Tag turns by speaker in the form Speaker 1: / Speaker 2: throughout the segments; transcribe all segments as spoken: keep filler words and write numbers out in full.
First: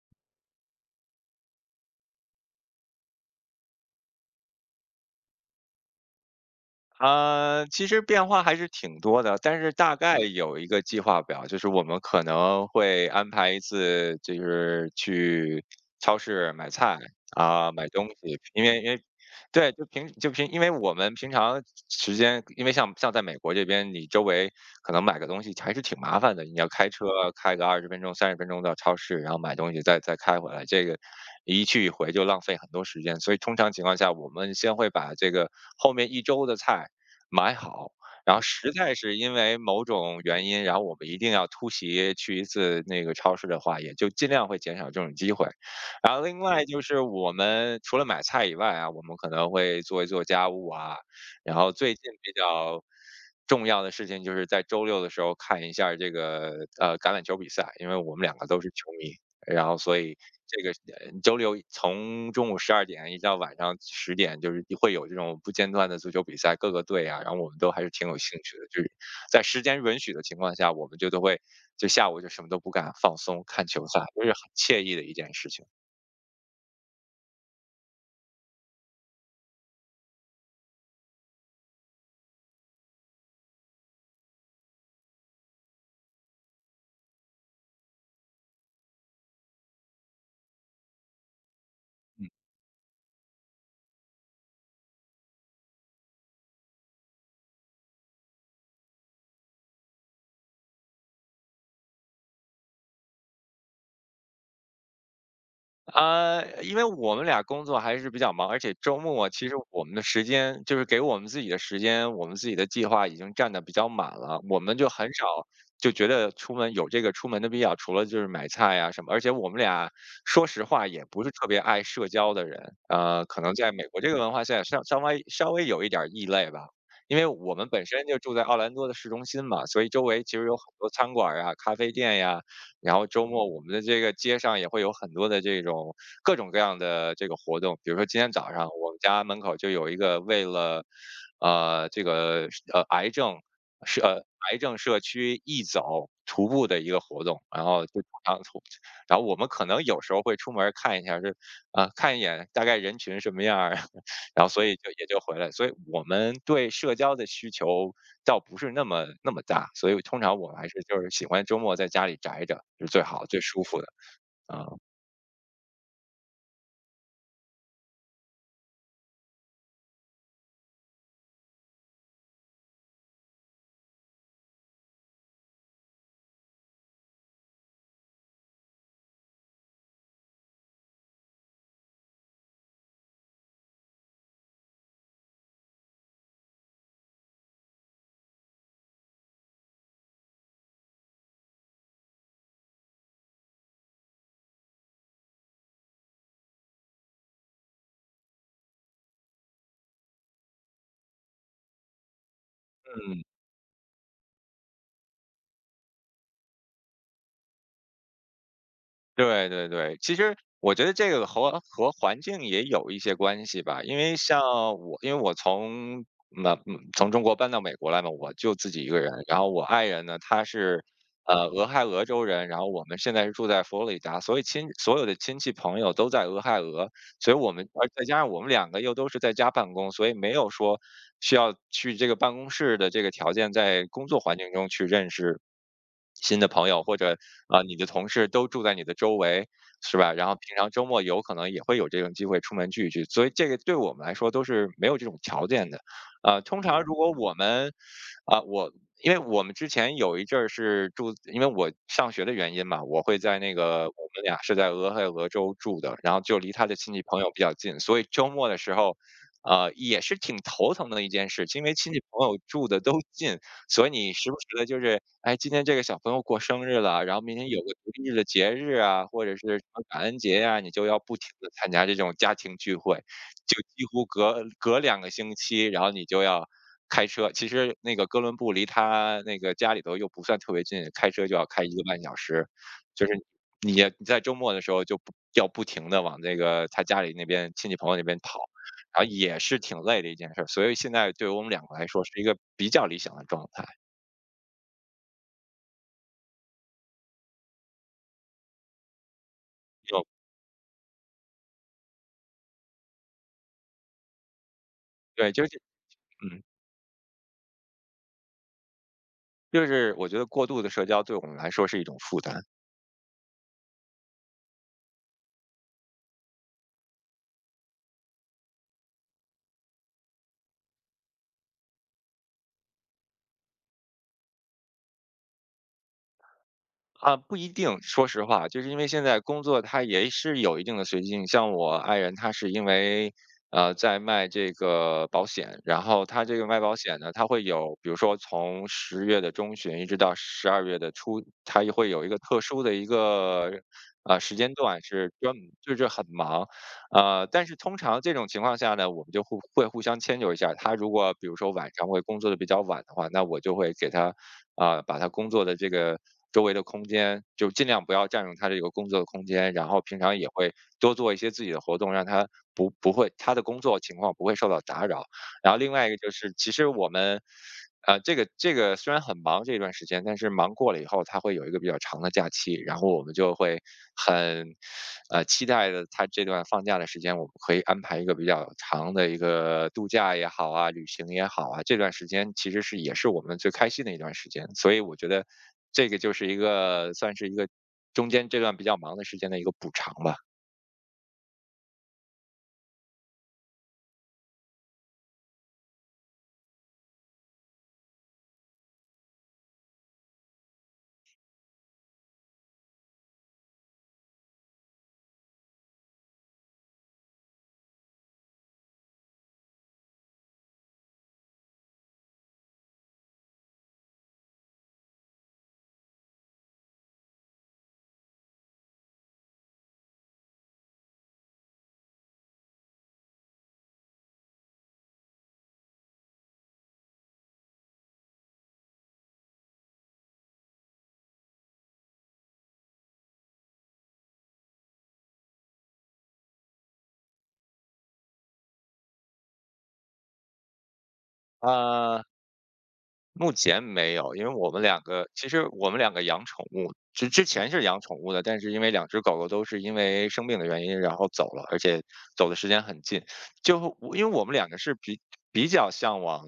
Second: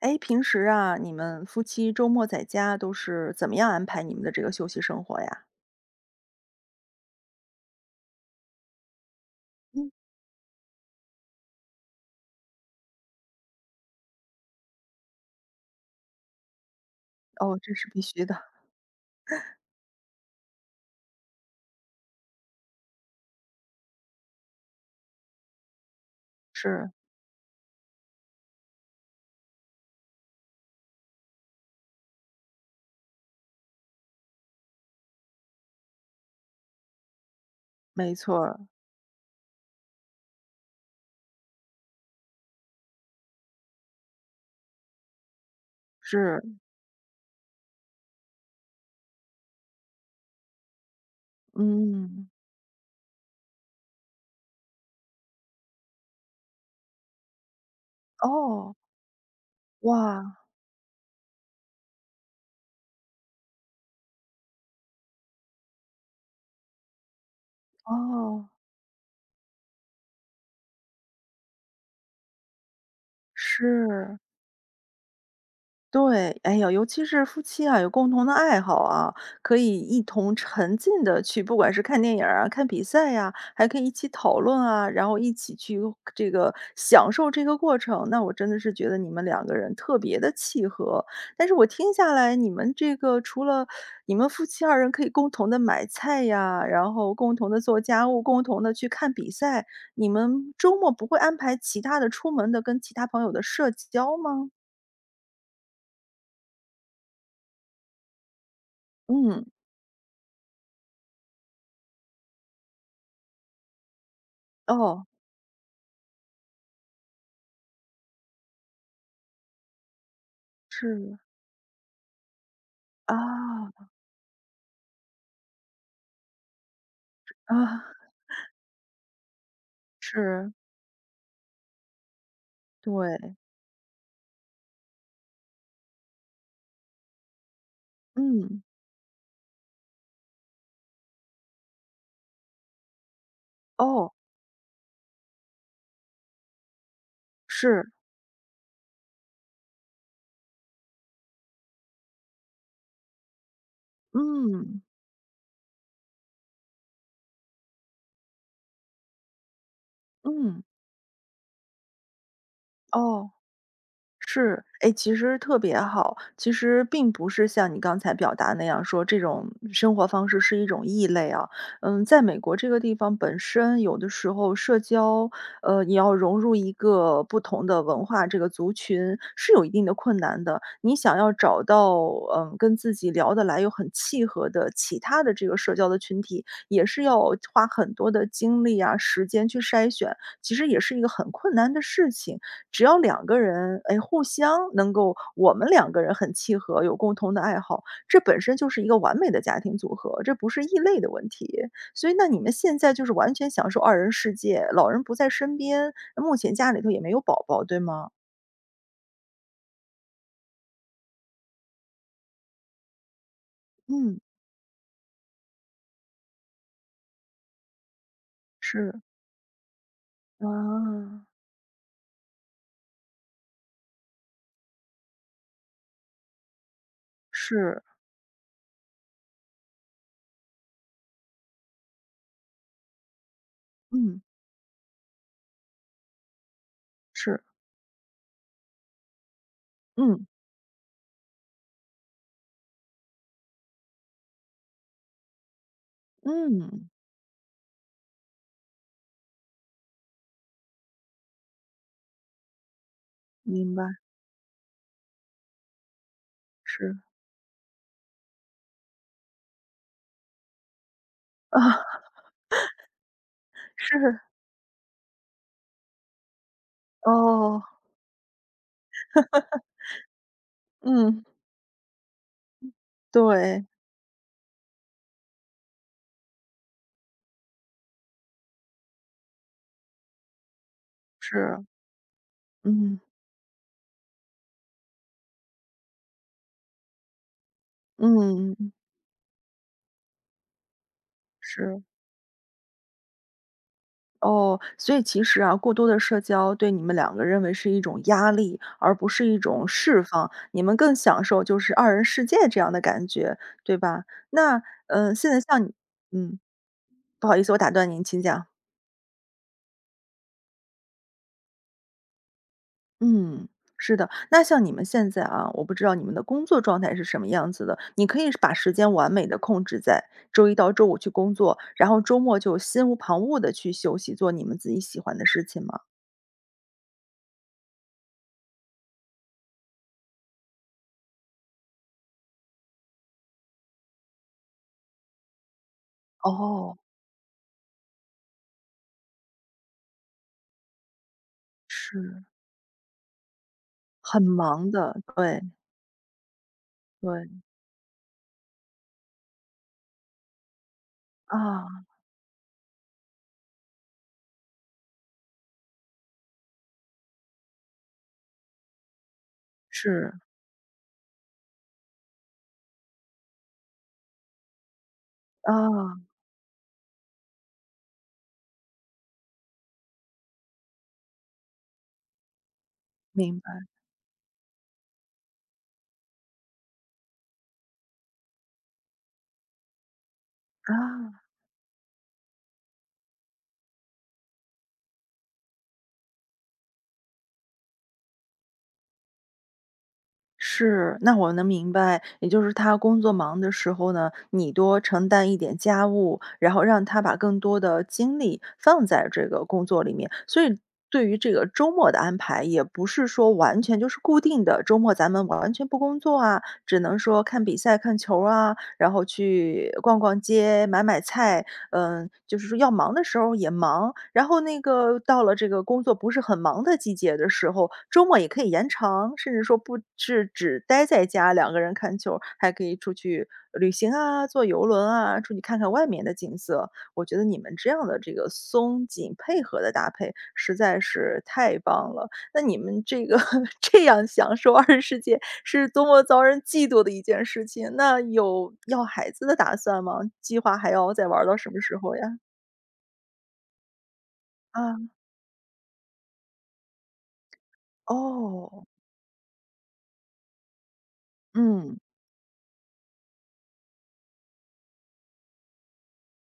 Speaker 1: 哎，平时啊，你们夫妻周末在家都是怎么样安排你们的这个休息生活呀？
Speaker 2: 呃，其实变化还是挺多的，但是
Speaker 1: 嗯。
Speaker 2: 大概嗯有一个计划表，就是我们可能会安排一次，就是去超市买菜，
Speaker 1: 哦，
Speaker 2: 啊，
Speaker 1: 这
Speaker 2: 买
Speaker 1: 是必
Speaker 2: 东
Speaker 1: 须的，
Speaker 2: 西。因为因为对，就平就平因为我们平常时间因为像像在美国这边，你周围可能买个东西还是挺麻烦的，你要开
Speaker 1: 是，
Speaker 2: 车开个二十分钟、三十分钟到超市，然后买东西再再开回来，这个一去一回就浪费很多时间。所以通常情况下，我们先会把这个后面一周的菜买好，
Speaker 1: 没
Speaker 2: 然
Speaker 1: 错
Speaker 2: 后
Speaker 1: 儿，
Speaker 2: 实在是因为某种原因，然后我们一定要突袭去一次那个超市的话，也就尽量会减少这种机会。然后另
Speaker 1: 是，
Speaker 2: 外就是我们除了买菜以外啊，我们可能会做一做家务啊，然后最近
Speaker 1: 嗯，
Speaker 2: 比较重要的事情就是在周六的时候看一下儿这个呃橄榄球比赛，因为我们两个都是
Speaker 1: 哦，
Speaker 2: 球迷。然后所以
Speaker 1: 哇，
Speaker 2: 这个呃周六从中午十二点一直到晚上十点，就是会有这种不间断的足球比赛，各个队啊，然后我们都还是挺有兴
Speaker 1: 哦，
Speaker 2: 趣的。就是在时间允许的情况下，我们就都会就下午就什么都不干，放松看球赛，
Speaker 1: 是。
Speaker 2: 就是很惬意的一件事情。
Speaker 1: 对，哎呀，尤其是夫妻啊，有共同的爱好啊，可以一同沉浸的去，不管是看电影儿啊、看比赛呀、还可以一起讨论啊，然后一起去这个享受这个过程。那我真的是觉得你们两个人特别的契合。但是我听下来，你们这个除了你们夫妻二人可以共同的买菜呀，然后共同的做家务，共同的去看比赛，你们周末不会安排其他的出门的跟其他朋友的社交吗？
Speaker 2: 呃，因为我们俩工作还是比较忙，而且周末
Speaker 1: 嗯，
Speaker 2: 其实我们的时间，就是给我们自己的时间，我们自己的计划已经占的比较满了，我们就
Speaker 1: 哦。
Speaker 2: 很少就觉得出门有这个出门的必要，除了就是买菜呀、什么。而且我们俩说实话也
Speaker 1: 是，
Speaker 2: 不是特别爱社交的人，呃，可能在美
Speaker 1: 啊，
Speaker 2: 国这个文化下稍稍微稍微有一点儿异类吧。因为我们本
Speaker 1: 啊，
Speaker 2: 身就住在奥兰多的市中心嘛，所以周围其实
Speaker 1: 是，
Speaker 2: 有很多餐馆儿呀、咖啡店呀，然后
Speaker 1: 对，
Speaker 2: 周末我们的这个街上也会有很多的这种各种各样的这个活动，比如说今天早
Speaker 1: 嗯，
Speaker 2: 上我们家门口就有一个为了，呃，这个呃癌症社
Speaker 1: 哦，
Speaker 2: 呃癌症社区义走徒步的一个活动，然后
Speaker 1: 是，
Speaker 2: 就然后然后我们可能有时候会出门看一下就这啊、呃看一眼大概人群什么样儿，然后所以
Speaker 1: 嗯，
Speaker 2: 就也就回来，所以我们对社交的需求倒不是那么那么大，所以通常我们
Speaker 1: 嗯，
Speaker 2: 还是就是喜欢周末在家里宅着是最好、
Speaker 1: 哦。
Speaker 2: 最舒服的
Speaker 1: 是，
Speaker 2: 啊。
Speaker 1: 哎，其实特别好。其实并不是像你刚才表达那样说，这种生活方式是一种异类啊。嗯，在美国这个地方本身，有的时候社交，呃，你要融入一个不同的文化，这个族群是有一定的困难的。你想要找到，嗯，跟自己聊得来又很契合的其他的这个社交的群体，也是要花很多的精力啊、时间去筛选，其实也是一个很困难的事情。只要两个人，哎，互相能够我们两个人很契合，有共同的爱好，这本身就是一个完美的家庭组合，这不是异类的问题。所以那你们现在就是
Speaker 2: 嗯，
Speaker 1: 完全享受二人世界，老人不在身边，目前家里头也没有宝宝，对吗？
Speaker 2: 对对对，其实我觉得这个和和环境也有一些关系吧，因为
Speaker 1: 嗯。
Speaker 2: 像我，因为我从那嗯从中国搬到美国来嘛，我就自己一个
Speaker 1: 是，
Speaker 2: 人，然后我爱人呢，他是，
Speaker 1: 啊，
Speaker 2: 呃，俄亥俄州人，然后我们现在是住在佛罗里达，所以亲所有的亲戚朋友都在俄亥俄，所以我们
Speaker 1: 是，
Speaker 2: 而再加上我们两个又都是在家办公，所以没有说需要去这个办公室的这个条件，在工作
Speaker 1: 嗯。
Speaker 2: 环境中去认识新的朋友，或者
Speaker 1: 是。
Speaker 2: 啊、你的同事都住在你的周围，是吧？然
Speaker 1: 嗯，
Speaker 2: 后平常周末有可能也会有这种机会出门聚一聚，所以这个对我们来说都是没有这种条件的。啊，通常
Speaker 1: 嗯。
Speaker 2: 如果我们啊、我因为我们之前有一阵儿是住，因为我上学的原因嘛，我会在那
Speaker 1: 明
Speaker 2: 个
Speaker 1: 白，
Speaker 2: 我们俩是在俄亥俄州住的，然后就离他的亲
Speaker 1: 是。
Speaker 2: 戚朋友比较近，所以周末的时候，呃，也是挺头疼的一件事，因为
Speaker 1: 啊，
Speaker 2: 亲戚朋友住的都近，所以你
Speaker 1: 是，
Speaker 2: 时不时的就是，哎，今天这个小朋友过生日了，然后明天有
Speaker 1: 哦。
Speaker 2: 个独立日的节日啊，或者是什么感恩节呀、你就要不
Speaker 1: 嗯，
Speaker 2: 停的参加这种家庭聚会，就
Speaker 1: 对。
Speaker 2: 几乎隔隔两个星期，然后你就要开车，其实那个哥伦布离他那个家里头又不算特别近，开车就要开
Speaker 1: 是。
Speaker 2: 一个半小时，
Speaker 1: 嗯，
Speaker 2: 就是你也你在周末的时候就不要不停的往那个他家里那边亲戚朋友那边跑，
Speaker 1: 嗯。
Speaker 2: 然后也是挺累的一件事儿。所以现在对于我们两个
Speaker 1: 是。
Speaker 2: 来说是一个比较理想的状态，
Speaker 1: 哦，所以其实啊，过多的社交对你们两个认为是一种压力，而不是一种释
Speaker 2: 有
Speaker 1: 放。你们更享受就是二人世界这样的感觉，对吧？那，嗯，现
Speaker 2: 对，
Speaker 1: 在
Speaker 2: 就是
Speaker 1: 像你嗯，
Speaker 2: 嗯，
Speaker 1: 不好意思，我打断您，请讲。
Speaker 2: 就是我觉得过度的社交对我们来说是一种负担。
Speaker 1: 嗯，是的。那像你们现在啊，我不知道你们的工作状态是什么样子的，你可以把时间完美的控制在周一到周五去工作，然后周末就心无旁骛的去休息，做你们自己喜欢的事情吗？
Speaker 2: 啊，不一定。说实话，就是因为现在工作它也是有一定的随机性。像我爱人，她是因为呃在卖这个保险，然后他这个卖保
Speaker 1: 哦，
Speaker 2: 险呢，他会有，比如说从十月的中旬一直到十二月的初，他也会有一个
Speaker 1: 是。
Speaker 2: 特殊的一个呃
Speaker 1: 很
Speaker 2: 时间
Speaker 1: 忙
Speaker 2: 段
Speaker 1: 的，
Speaker 2: 是专
Speaker 1: 对，
Speaker 2: 门就是很忙，呃，
Speaker 1: 对，
Speaker 2: 但是通常这种情况下呢，我们就互会互相迁就一下。他如果比如说晚
Speaker 1: 啊，
Speaker 2: 上会工作的比较晚的话，那我就会给他。啊，把他工作的这个周围的空间，就尽量不要占用他这个工作的空间，然后平
Speaker 1: 是，
Speaker 2: 常也会多做一些自己的活动，让他不不会他的工作情况不会受到打扰。然后另外一个
Speaker 1: 啊，
Speaker 2: 就是，其实我们，呃，这个这个虽然很忙这段时间，但是忙过了以后，它会有一个比较长的假期，然后我们就
Speaker 1: 明白，
Speaker 2: 会很，呃，期待的它这段放假的时间，我们可以安排一个比较长的一个度假也好啊，旅行
Speaker 1: 啊，
Speaker 2: 也好啊，这段时间其实是也是我们最开心的一段时间，所以我觉得这个就是一个算是一个中间这段比较忙的时间的一个补偿吧。
Speaker 1: 是，那我能明白，也就是他工作忙的时候呢，你多承担一点家务，然后让他把更多的精力放在这个工作里面，所以对于这个周末的安排，也不是说完全就是固定的，周末咱们完全不工作啊，只能说看比赛、看球啊，然后去逛逛街、买买菜，嗯，就是说要忙的时候也忙，然后那个到了这个工作不是很忙的季节的时候，周末也可以延长，甚至说不是只待在家两个人看球儿还可以出去旅行啊，坐游轮啊，出去看看外面的景色。我觉得你们这样的这个松紧配合的搭配实在是太棒了。那你们这个 这样享受二人世界，是多么遭人嫉妒的一件事情。那有要孩子的打算吗？计划还要再玩到什么时候
Speaker 2: 啊、
Speaker 1: 呀？
Speaker 2: 目前没有，因为我们两
Speaker 1: 啊，
Speaker 2: 个其实我们两个养宠物，之之前是养宠物的，但是因
Speaker 1: 哦，
Speaker 2: 为两只狗狗都是因为生病的原因，然后走了，而
Speaker 1: 嗯，
Speaker 2: 且走的时间很近。就我因为我们两个是比比较向往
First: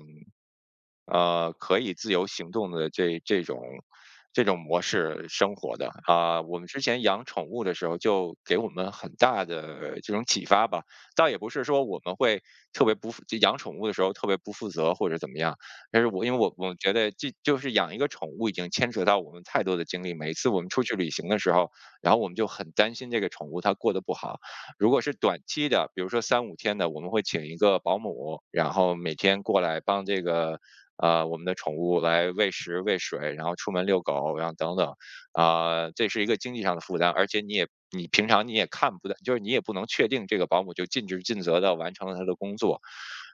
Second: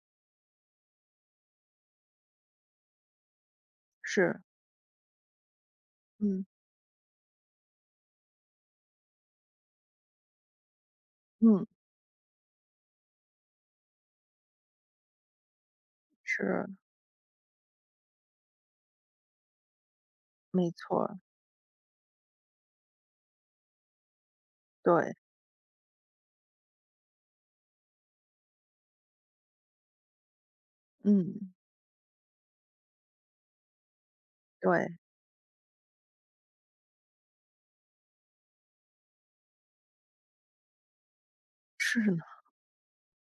Speaker 2: 呃，可以自由行动的这这种
Speaker 1: 是，
Speaker 2: 这种模式生活的啊、
Speaker 1: 嗯
Speaker 2: 我们之前养宠物的时候，就给我们很大的这种启发吧。倒也不是
Speaker 1: 嗯，
Speaker 2: 说我们会特别不负，就养宠物的时候特别不负责或者怎么样，但是我因为我
Speaker 1: 是，
Speaker 2: 我觉得这就是养一个宠物已经牵扯到我们太多的精力。每一次我们
Speaker 1: 没
Speaker 2: 出去
Speaker 1: 错
Speaker 2: 旅
Speaker 1: 儿
Speaker 2: 行的时候，然后我们就很担心这个宠物它过得不好。如果是
Speaker 1: 对，
Speaker 2: 短期的，比如说三五天的，我们会请一个保姆，然后每天过来帮这个呃，我们
Speaker 1: 嗯，
Speaker 2: 的宠物来喂食、喂水，然后出门遛狗，然后等等，
Speaker 1: 对，
Speaker 2: 啊、这是一个经济上的负担，而且你也你平常你也看不到，就是你也不能确定这个保姆就尽职尽责的完
Speaker 1: 是
Speaker 2: 成了
Speaker 1: 呢，
Speaker 2: 他的工作，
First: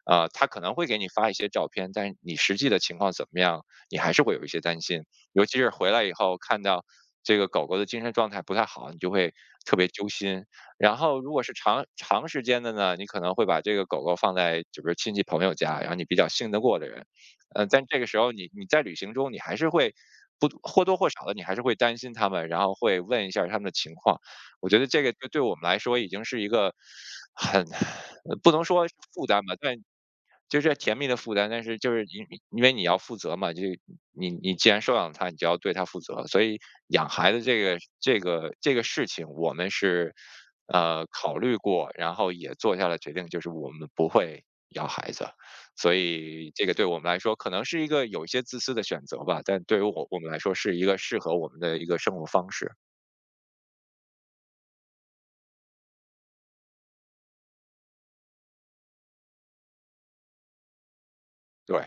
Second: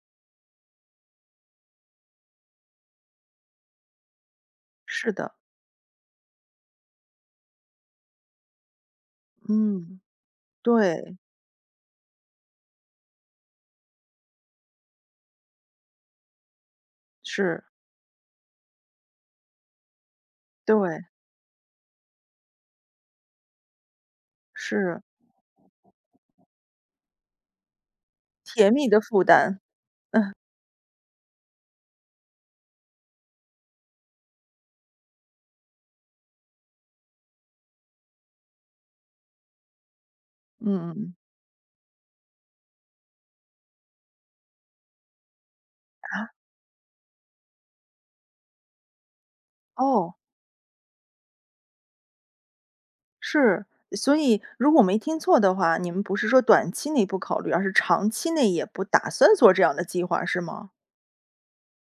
Speaker 2: 啊、他可能会给你发一些照片，但是你实际的情况怎么样，你还是会有一些担心，
Speaker 1: 是的，
Speaker 2: 尤其是回来以后看到这个狗狗的精神状态不太好，你就会特别
Speaker 1: 嗯，
Speaker 2: 揪心。然
Speaker 1: 对，
Speaker 2: 后如果是长长时间的呢，你可能会把这个狗狗放在就是亲戚朋友家，然后你比较信得过的人，
Speaker 1: 是，
Speaker 2: 呃，但这个时候你你在旅行中，你还是会不
Speaker 1: 对，
Speaker 2: 或多或少的，你还是会担心他们，然后会问一下儿他们的情况。我觉得
Speaker 1: 是
Speaker 2: 这个对对我们来说已经是一个很 不能
Speaker 1: 甜
Speaker 2: 说
Speaker 1: 蜜
Speaker 2: 是
Speaker 1: 的负
Speaker 2: 负担吧，
Speaker 1: 担，
Speaker 2: 但就是甜蜜的负担，但是就是因因为你要负责嘛，就你你既然收养他，你就要对他负责。所以养孩子这个这个这个事情，我们是呃
Speaker 1: 嗯，
Speaker 2: 考虑过，然后也做下了决定，就是我们不会要孩子。所以这个对我们来说，可能是一个有一些自私的选择吧，但对于我
Speaker 1: 哦。
Speaker 2: 我们来说，是一个适合我们的一个生活方式。
Speaker 1: 是，所以如果我没听错的话，你们不是说短期内不考虑，而是长期内也不打算做这样的计划，是吗？
Speaker 2: 对，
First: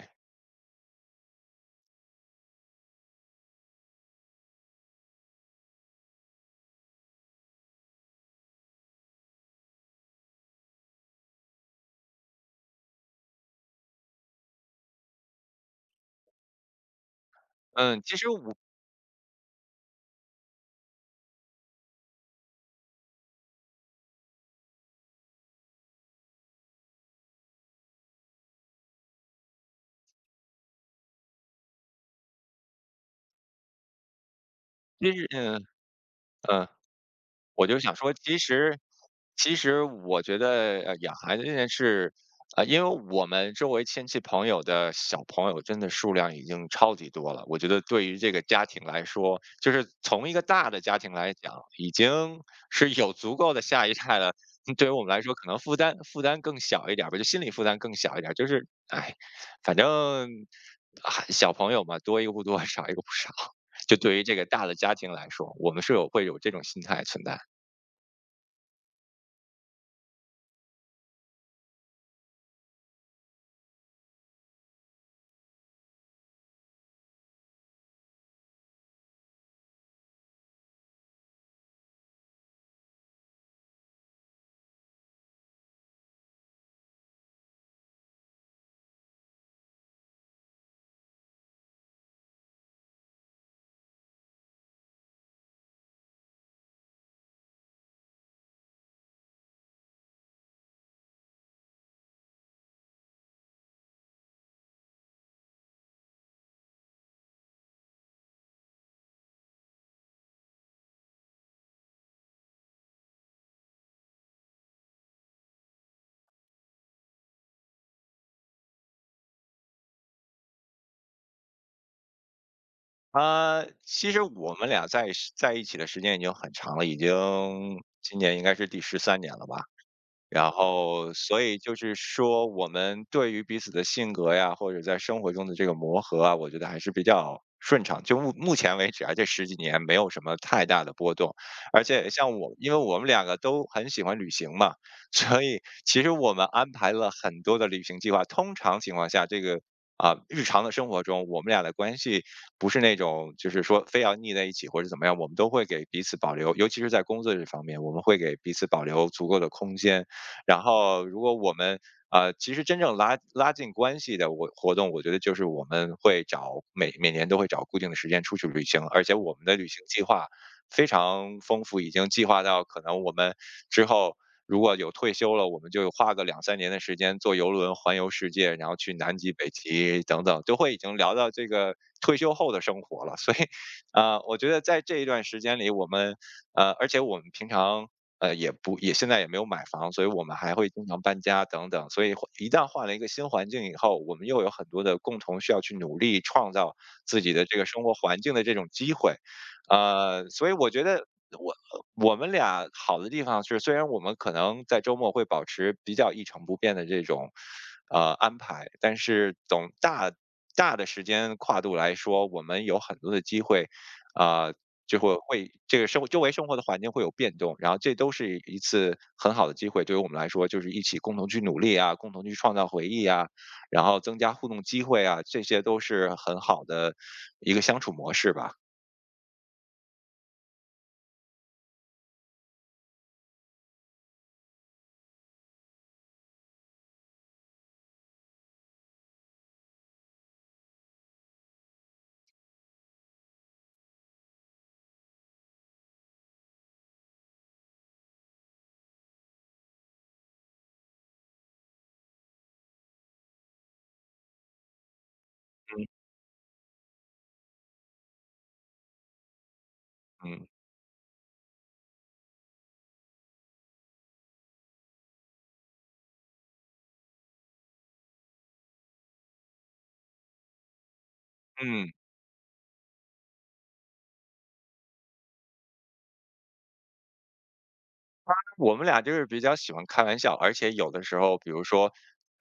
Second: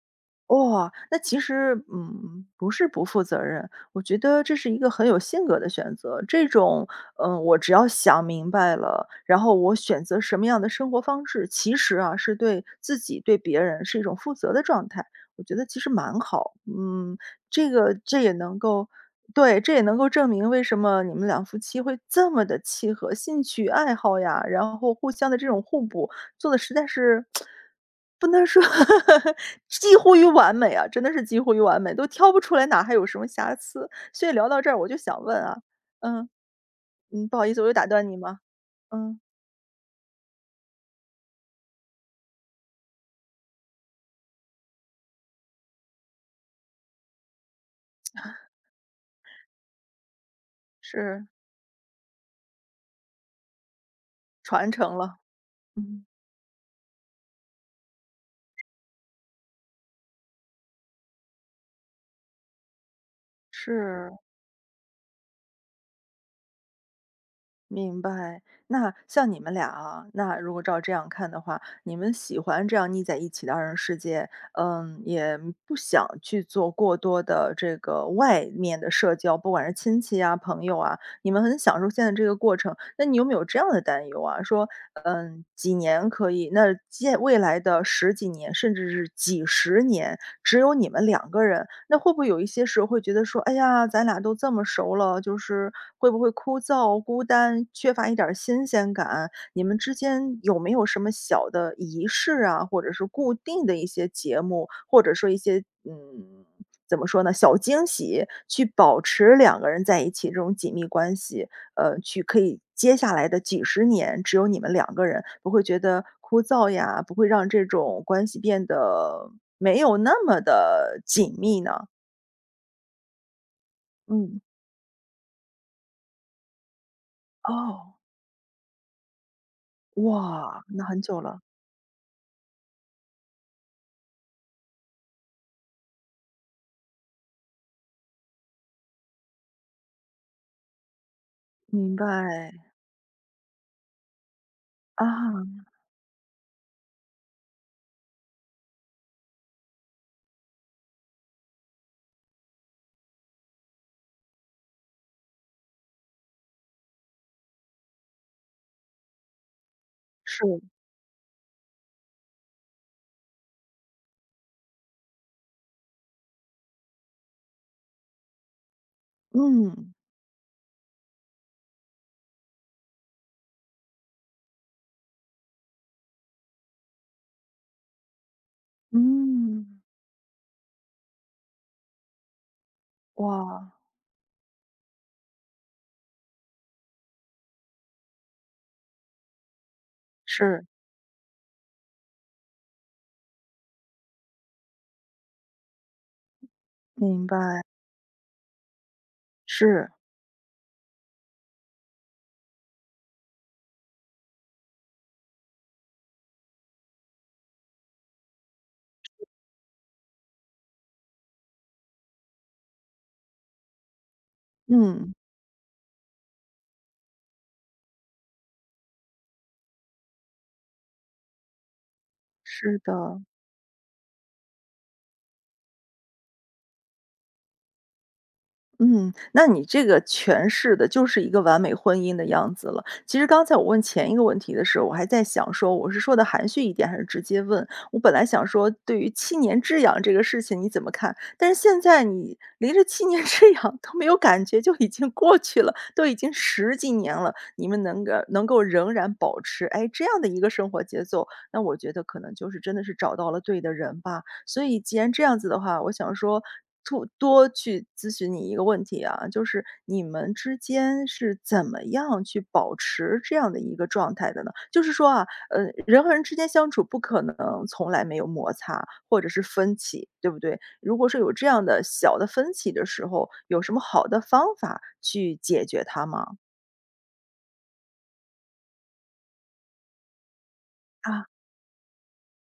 Speaker 1: 哇，那其实，嗯，不是不负责任，我觉得这是一个很有性格的选择。这种，嗯，我只要想明白了，然后我选择什么样的生活方式，其实啊，是对自己、对别人是一种负责的状态。我觉得其实蛮好，嗯，这个
Speaker 2: 嗯，其
Speaker 1: 这
Speaker 2: 实
Speaker 1: 也
Speaker 2: 我
Speaker 1: 能够，对，这也能够证明为什么你们两夫妻会这么的契合，兴趣爱好呀，然后互相的这种互补，做的实在是 不能说 几乎于完美啊，真的是几乎于完美，都挑不出来哪还有什么瑕疵。所以聊到这儿我就
Speaker 2: 其
Speaker 1: 想
Speaker 2: 实
Speaker 1: 问
Speaker 2: 嗯
Speaker 1: 啊，嗯，
Speaker 2: 嗯。
Speaker 1: 嗯，不好意思，
Speaker 2: 我
Speaker 1: 我又
Speaker 2: 就
Speaker 1: 打
Speaker 2: 想
Speaker 1: 断
Speaker 2: 说，
Speaker 1: 你
Speaker 2: 其
Speaker 1: 吗？
Speaker 2: 实
Speaker 1: 嗯，
Speaker 2: 其实我觉得，呃，养孩子这件事，呃，因为我们周围亲戚朋友的小朋友真的数量已经超级多了。我觉得对于这个家庭来说，就是从一个大的家庭
Speaker 1: 是
Speaker 2: 来讲，已经是有足够的下一代了。嗯
Speaker 1: 传
Speaker 2: 对于
Speaker 1: 承
Speaker 2: 我们
Speaker 1: 了，
Speaker 2: 来说，可能负担
Speaker 1: 嗯，
Speaker 2: 负担更小一点儿吧，就心理负担更小一点儿。就是，哎，反正还小朋友嘛，多一个不多，少一个不少。就
Speaker 1: 是，
Speaker 2: 对于这个大的家庭来说，我们是有会有这种心态存在。
Speaker 1: 明白。那像你们俩啊，那如果照这样看的话，你们喜欢这样腻在一起的二人世界，嗯，也不想去做过多的这个外面的社交，不管是亲戚啊、朋友啊，你们很享受现在这个过程。那你有没有这样的担忧啊？说，嗯，几年可以，那接未来的十几年，甚至是几十年，只有你们两个人，那会不会有一些时候会觉得说，哎呀，咱俩都这么熟了，就是会不会枯燥、孤单，缺乏一点儿新鲜感？你们之间有没有什么小的仪式啊，或者是固定的一些节目，或者说一些嗯怎么说呢，小惊喜，去保持两个人在一起这种紧密关系，呃，去可以接下来的几十年只有你们两个人，不会觉得枯燥呀，不会让这种关系变得没有那么的紧密呢？
Speaker 2: 啊，其实
Speaker 1: 嗯，
Speaker 2: 我们俩在是在一起的时间已经很长了，已经
Speaker 1: 哦，
Speaker 2: 今年应该是第十三年了吧。然
Speaker 1: 哇，那很
Speaker 2: 后，
Speaker 1: 久了，
Speaker 2: 所以就是说，我们对于彼此的性格呀，或者在生活中的这个磨合啊，我觉得还是比较顺畅。就目目前为止啊，这十几年没有什么太大的波动。而
Speaker 1: 明白，
Speaker 2: 且像我，因为我们两个都很喜欢旅行嘛，所以
Speaker 1: 啊，
Speaker 2: 其实我们安排了很多的旅行计划。通常情况下，这个啊、日常的生活中，我们俩的关系不是那种就是说非要腻在一起或者怎么样，我们都会给彼此保留，尤其是在工作这方面，我们会给彼此保留足够的空间。
Speaker 1: 是，
Speaker 2: 然后如果我们呃，其实真正拉拉近关系的我活动，我觉得就是我们会找每每年都会找固定的时间出去旅行，而且我们的旅行
Speaker 1: 嗯，
Speaker 2: 计划非常丰富，已经计划到可能我们之后如果有退休了，我们就花个两三年的时间坐游轮环游世界，然后去南极、北
Speaker 1: 嗯，
Speaker 2: 极等等，都会已经聊到这个退休后的生活了。所以，
Speaker 1: 哇，
Speaker 2: 呃，我觉得在这一段时间里，我们呃，而且我们平常。呃，也不也现在也没有买房，所以我们还
Speaker 1: 是，
Speaker 2: 会经常搬家等等。所以一旦换了一个新环境以后，我们又有很多的共同需要去努力创造自
Speaker 1: 明
Speaker 2: 己的这
Speaker 1: 白，
Speaker 2: 个生活环境的这种机会。
Speaker 1: 是，
Speaker 2: 呃，所以我觉得我我们俩好的地方是，虽然我们可能在周末会保持比较一成不变的这种呃安排，但是总大大的时间跨度来说，我们有很多的机会。啊、就
Speaker 1: 嗯，
Speaker 2: 会会这个生活周围生活的环境会有变动，然后这都是一次很好的机会，对于我们来说，就是一起共同去努力啊，共同去创造
Speaker 1: 是
Speaker 2: 回忆
Speaker 1: 的。
Speaker 2: 啊，然后增加互动机会啊，这些都是很好的一个相处模式吧。
Speaker 1: 嗯，那你这个诠释的就是一个完美婚姻的样子了。其实刚才我问前一个问题的时候，我还在想说，我是说的含蓄一点，还是直接问？我本来想说，对于七年之痒这个事情你怎么看？但是现在你连这七年之痒都没有感觉，就已经过去了，都已经十几年了，你们能够能够仍然保持哎这样的一个生活节奏，那我觉得可能就是真的是找到了对的人吧。所以既然这样子的话，我
Speaker 2: 嗯
Speaker 1: 想说，多多去咨询你一个问题啊，就是你们
Speaker 2: 嗯
Speaker 1: 之间是怎么样去保持这样的一个状态的呢？就是说啊，呃，人和人之间相处不可能从来没有摩擦或者是分歧，对不对？如果说有这样的
Speaker 2: 嗯。
Speaker 1: 小的分歧的时候，有什么好的方法去解决它吗？
Speaker 2: 我们俩就是比较喜欢开玩笑，而且有的时
Speaker 1: 啊，
Speaker 2: 候，比如说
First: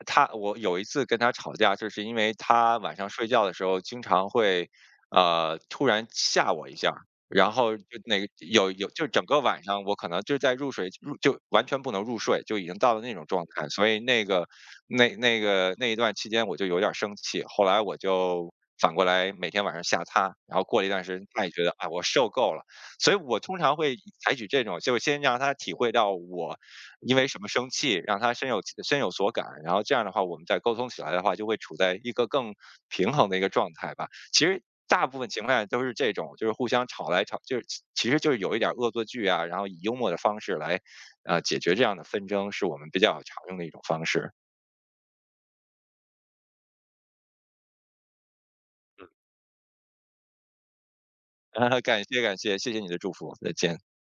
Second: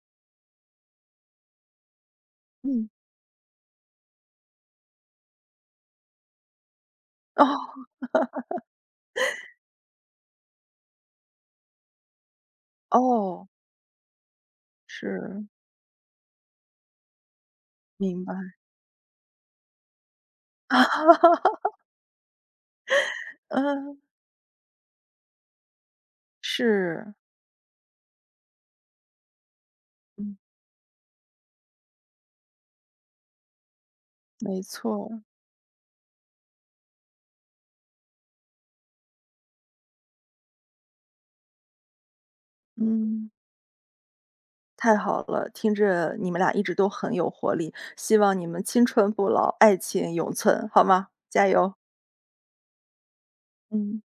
Speaker 2: 他，我有一次跟他吵架，就是因为他
Speaker 1: 嗯，
Speaker 2: 晚上睡觉的时候经常会，呃，突然吓我一下儿然后
Speaker 1: 哦，
Speaker 2: 就那个有有，就整个晚上我可能就在入睡入就完全不能入睡，就已经到了那种状
Speaker 1: 哦，
Speaker 2: 态，所以那个那那
Speaker 1: 是，
Speaker 2: 个那一段期间我就有点儿生气，后来我
Speaker 1: 明白。
Speaker 2: 就反过来每天晚上吓他，然后过了一段时间，他也觉 得啊、我受够了。所以我通常会
Speaker 1: 嗯，
Speaker 2: 采取这种，就先让他体会到我因
Speaker 1: 是，
Speaker 2: 为什么生气，让他深有深有所感，然后这样的话，我
Speaker 1: 嗯，
Speaker 2: 们再沟通起来的话，就会处在一个更平衡的一个状态吧。其实
Speaker 1: 没
Speaker 2: 大部
Speaker 1: 错。
Speaker 2: 分情况下都是这种，就是互相吵来吵，就是其实就是有一点恶作剧啊，然后以幽默的方式来呃解决这样的纷争，是我们比较
Speaker 1: 嗯，
Speaker 2: 常用的一种方式。
Speaker 1: 太好了，听着你们俩一直都很有活力，希望你们青春不老，爱情永存，好吗？加油，
Speaker 2: 感谢感谢，谢谢你的祝福，再见。
Speaker 1: 嗯。